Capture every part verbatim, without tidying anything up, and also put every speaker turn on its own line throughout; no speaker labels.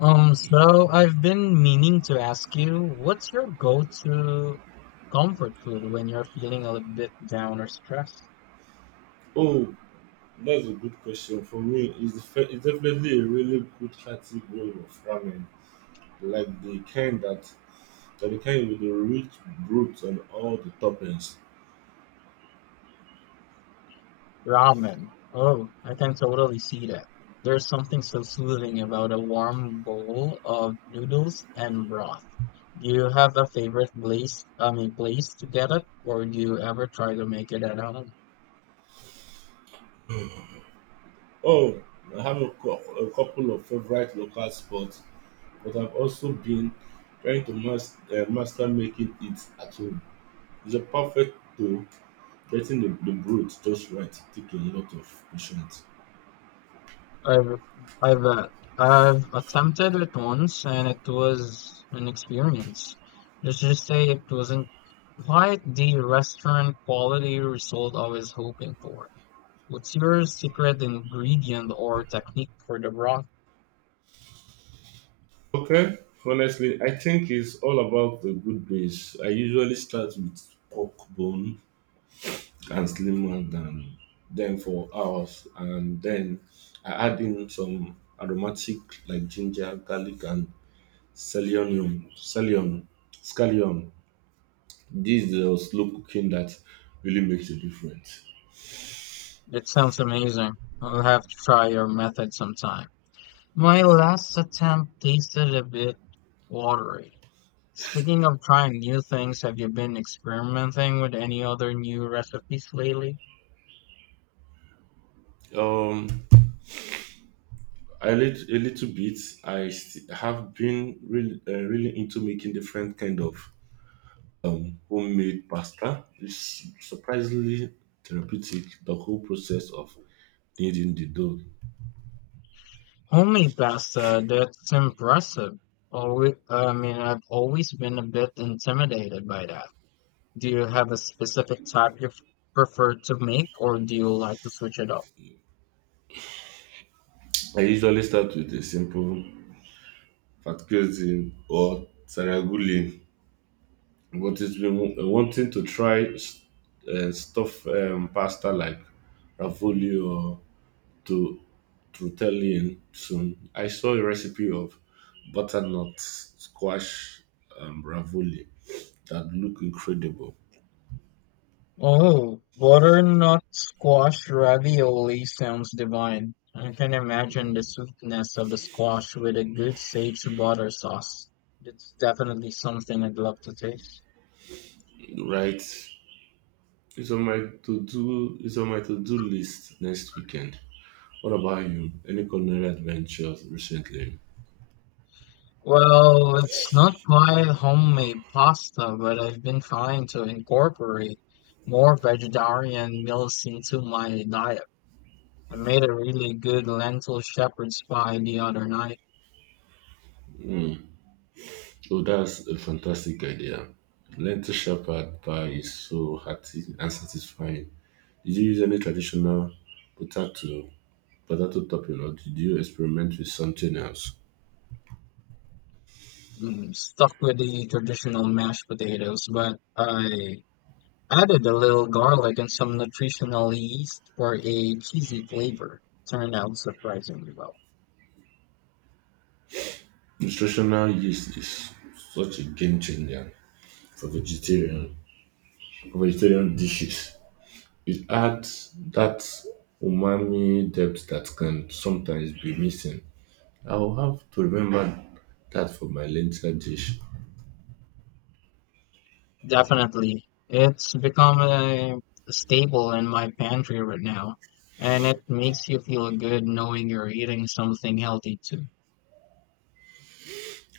Um, so I've been meaning to ask you, what's your go-to comfort food when you're feeling a little bit down or stressed?
Oh, that's a good question. For me, it's, def- it's definitely a really good hearty bowl of ramen, like the kind that, like the kind with the rich broth and all the toppings.
Ramen. Oh, I can totally see that. There's something so soothing about a warm bowl of noodles and broth. Do you have a favorite place, um, a place to get it, or do you ever try to make it at home?
Oh, I have a, cou- a couple of favorite local spots, but I've also been trying to mas- uh, master making it at home. It's a perfect tool, getting the, the broth just right, taking a lot of patience.
I've I've uh, I've attempted it once and it was an experience. Let's just say it wasn't quite the restaurant quality result I was hoping for. What's your secret ingredient or technique for the broth?
Okay, honestly, I think it's all about the good base. I usually start with pork bone and slim and um, then for hours, and then I add in some aromatic like ginger, garlic, and scallion. Scallion, scallion. This is the slow cooking that really makes a difference.
It sounds amazing. I'll have to try your method sometime. My last attempt tasted a bit watery. Speaking of trying new things, have you been experimenting with any other new recipes lately?
Um, I lit a little bit. I st- have been really, uh, really into making different kind of um, homemade pasta is surprisingly therapeutic the whole process of kneading the dough.
Homemade pasta, that's impressive. Always, I mean, I've always been a bit intimidated by that. Do you have a specific type you f- prefer to make, or do you like to switch it up?
I usually start with a simple fat cuisine or saragulin. But it's been wa- wanting to try s- uh, stuff um, pasta like ravioli or to tortellini soon. I saw a recipe of butternut squash um, ravioli that look incredible,
Oh, butternut squash ravioli sounds divine. I can imagine the sweetness of the squash with a good sage butter sauce. It's definitely something I'd love to taste.
right? It's on my to do. It's on my to do list next weekend. What about you? Any culinary adventures recently?
Well, it's not quite homemade pasta, but I've been trying to incorporate more vegetarian meals into my diet. I made a really good lentil shepherd's pie the other night.
Oh, that's a fantastic idea. Lentil shepherd pie is so hearty and satisfying. Did you use any traditional potato potato topping, or did you experiment with something else?
Mm, stuck with the traditional mashed potatoes, but I added a little garlic and some nutritional yeast for a cheesy flavor. Turned out surprisingly well.
Nutritional yeast is such a game changer for vegetarian for vegetarian dishes. It adds that umami depth that can sometimes be missing. I will have to remember that for my lentil dish.
Definitely. It's become a staple in my pantry right now, and it makes you feel good knowing you're eating something healthy too.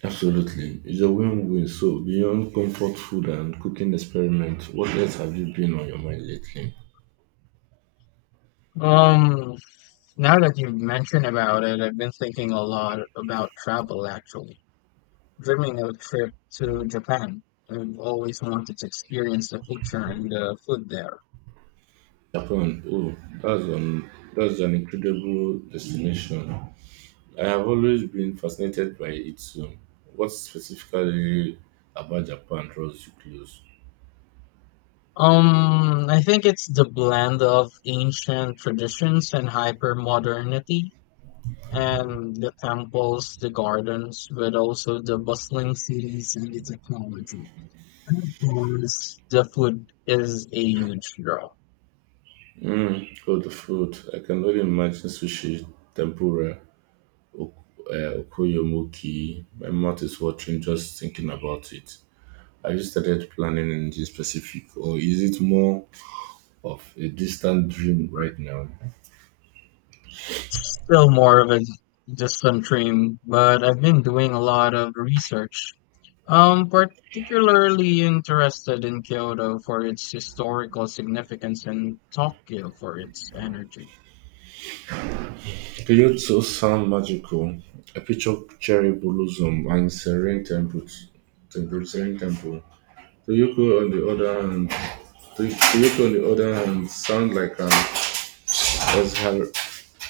Absolutely. It's a win-win. So beyond comfort food and cooking experiment, what else have you been on your mind lately?
Um, Now that you've mentioned about it, I've been thinking a lot about travel actually. Dreaming of a trip to Japan. I've always wanted to experience the culture and the food there.
Japan. Oh, that's an that's an incredible destination. I have always been fascinated by it. So what specifically about Japan draws you close?
Um, I think it's the blend of ancient traditions and hyper modernity. And the temples, the gardens, but also the bustling cities and the technology. And of course, the food is a huge draw.
Mm. Oh, the food. I can only imagine sushi, tempura, ok- uh, okoyomoki. My mouth is watering just thinking about it. Have you started planning anything specific, or is it more of a distant dream right now?
It's still more of a just some dream, but I've been doing a lot of research. Um, particularly interested in Kyoto for its historical significance and Tokyo for its energy.
Kyoto sound magical. I picture cherry blossom and serene temples. Temple, serene temple. Toyoko on the other hand, Toy- Toyoko on the other hand, sound like an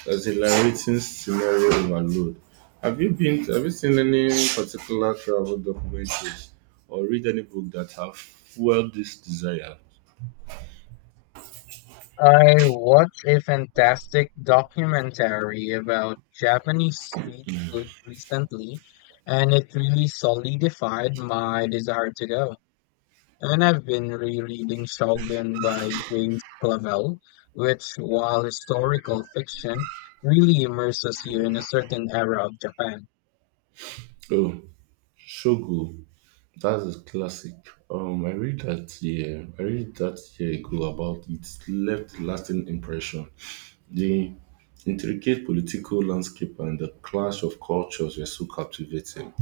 exhilarating scenario overload. Have you been? Have you seen any particular travel documentaries or read any book that have fueled this desire?
I watched a fantastic documentary about Japanese street food recently, and it really solidified my desire to go. And I've been rereading Shogun by James Clavell, which, while historical fiction, really immerses you in a certain era of Japan.
Oh, Shogo, that's a classic. Um, I read that year. I read that year ago about it left lasting impression. The intricate political landscape and the clash of cultures were so captivating.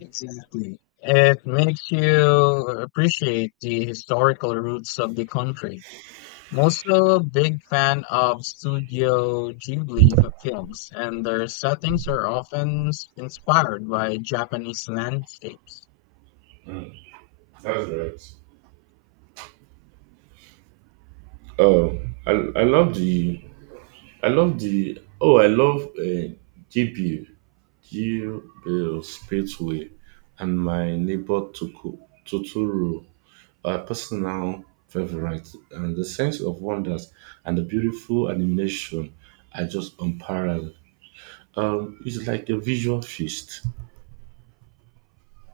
Exactly. It makes you appreciate the historical roots of the country. I'm also a big fan of Studio Ghibli f- films, and their settings are often s- inspired by Japanese landscapes.
That's right. Um, I I love the I love the oh, I love uh, Gabriel Gabriel and my neighbor Tuku Totoro are personal favorite, and the sense of wonders and the beautiful animation are just unparalleled. Um, it's like a visual feast.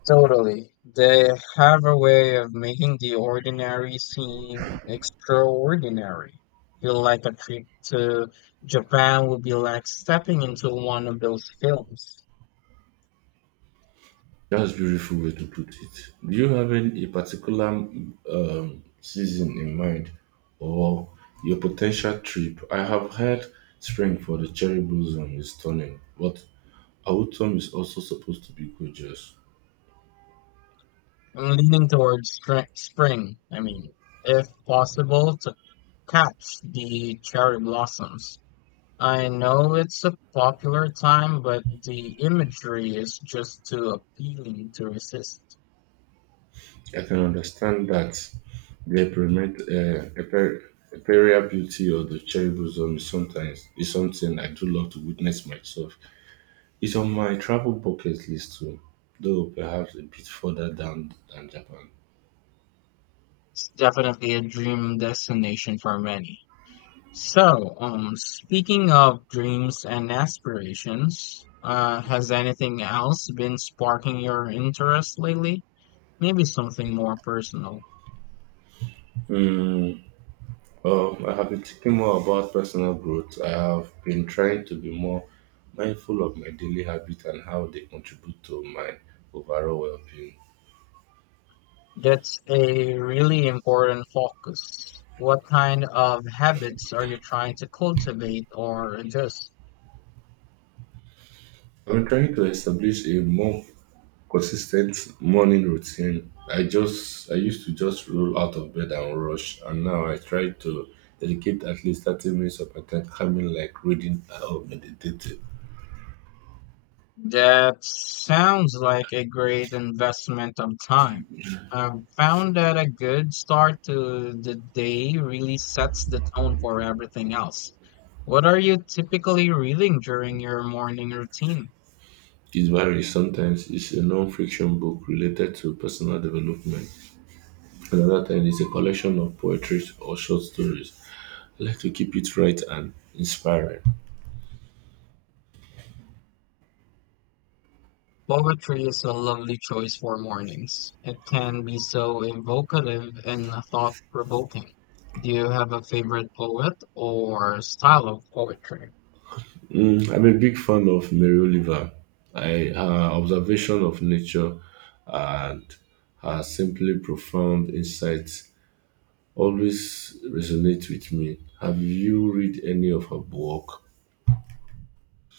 Totally. They have a way of making the ordinary seem extraordinary. Feel like a trip to Japan would be like stepping into one of those films.
That's beautiful way to put it. Do you have any a particular um, season in mind or your potential trip? I have heard spring for the cherry blossom is stunning, but autumn is also supposed to be gorgeous.
I'm leaning towards str- spring, I mean, if possible, to catch the cherry blossoms. I know it's a popular time, but the imagery is just too appealing to resist.
I can understand that the permit, uh, aper- imperial beauty of the cherry blossom is sometimes is something I do love to witness myself. It's on my travel bucket list too, though perhaps a bit further down than Japan.
It's definitely a dream destination for many. So, um, speaking of dreams and aspirations, uh, has anything else been sparking your interest lately? Maybe something more personal.
Mm, um, I have been thinking more about personal growth. I have been trying to be more mindful of my daily habits and how they contribute to my overall well-being.
That's a really important focus. What kind of habits are you trying to cultivate or adjust?
I'm trying to establish a more consistent morning routine. I just I used to just roll out of bed and rush, and now I try to dedicate at least thirty minutes of my time coming like reading or meditating.
That sounds like a great investment of time. I've found that a good start to the day really sets the tone for everything else. What are you typically reading during your morning routine?
It varies sometimes. It's a non-fiction book related to personal development. Another time is a collection of poetry or short stories. I like to keep it right and inspiring.
Poetry is a lovely choice for mornings. It can be so evocative and thought provoking. Do you have a favorite poet or style of poetry?
I'm a big fan of Mary Oliver. I, her observation of nature and her simply profound insights always resonate with me. Have you read any of her book?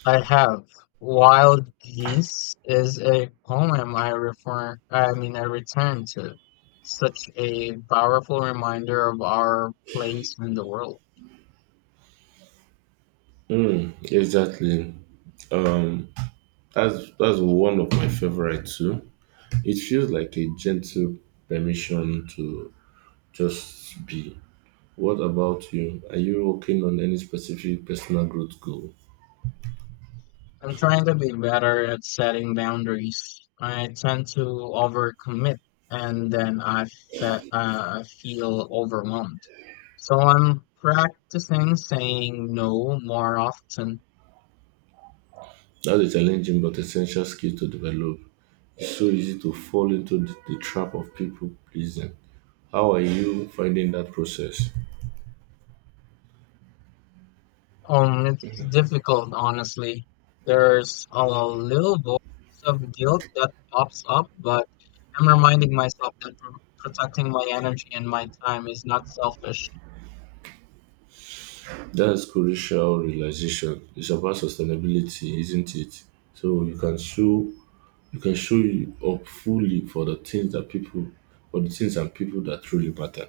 I have. Wild Geese is a poem I refer, I mean, I return to. Such a powerful reminder of our place in the world.
Hmm, exactly. Um, that's that's one of my favorite too. It feels like a gentle permission to just be. What about you? Are you working on any specific personal growth goal?
I'm trying to be better at setting boundaries. I tend to overcommit and then I fe- uh, I feel overwhelmed. So I'm practicing saying no more often.
That's a challenging but essential skill to develop. It's so easy to fall into the, the trap of people pleasing. How are you finding that process?
Um, it's difficult, honestly. There's a little voice of guilt that pops up, but I'm reminding myself that pr- protecting my energy and my time is not selfish,
That's crucial realization. It's about sustainability, isn't it? So you can show you can show you up fully for the things that people for the things and people that truly matter.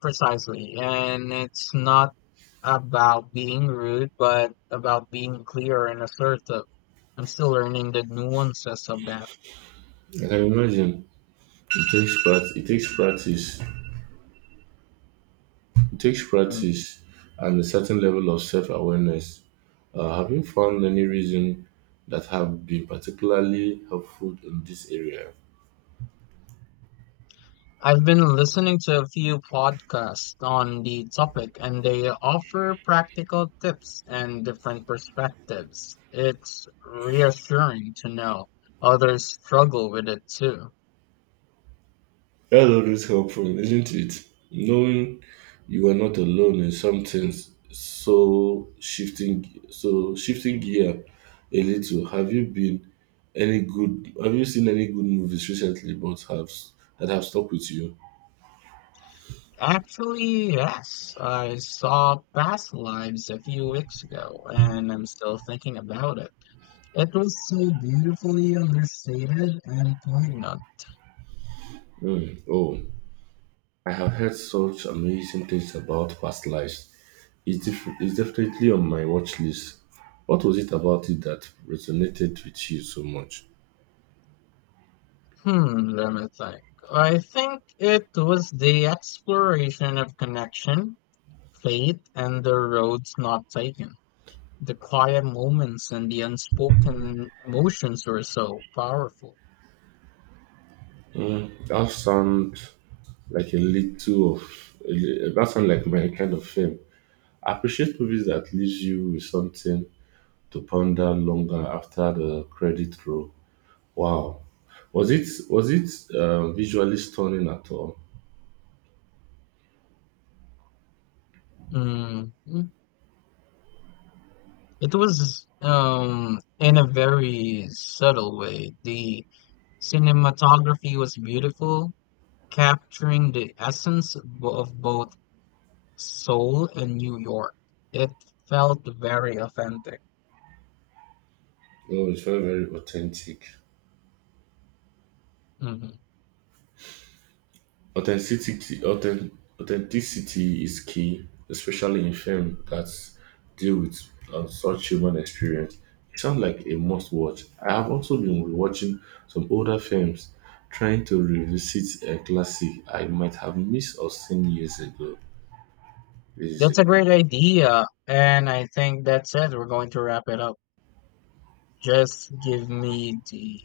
precisely. And it's not about being rude, but about being clear and assertive. I'm still learning the nuances of that.
I can imagine it takes part it takes practice. It takes
Hmm.
practice and a certain level of self awareness. Uh, have you found any reason that have been particularly helpful in this area?
I've been listening to a few podcasts on the topic, and they offer practical tips and different perspectives. It's reassuring to know others struggle with it too.
That's always helpful, isn't it? Knowing you are not alone in some things. So shifting, so shifting gear a little. Have you been any good? Have you seen any good movies recently? But have that have stuck with you?
Actually, yes, I saw Past Lives a few weeks ago, and I'm still thinking about it. It was so beautifully understated and poignant.
Hmm. Oh, I have heard such amazing things about Past Lives. It's, def- it's definitely on my watch list. What was it about it that resonated with you so much?
Hmm, let me think. I think it was the exploration of connection. Faith and the roads not taken. The quiet moments and the unspoken emotions were so powerful.
Mm, that sounds like a little of a li- that sounds like my kind of film. I appreciate movies that leaves you with something to ponder longer after the credit roll. Wow, was it was it uh, visually stunning at all?
Mm, it was um, in a very subtle way. The cinematography was beautiful, capturing the essence of bo- of both Seoul and New York. It felt very authentic.
No, it's very very authentic.
Mhm.
Authenticity, authen- authenticity is key, especially in film that deal with um, such human experience. It sounds like a must watch. I have also been rewatching some older films, trying to revisit a classic I might have missed or seen years ago. Years
That's a
ago.
great idea, and I think that's it. We're going to wrap it up. Just give me the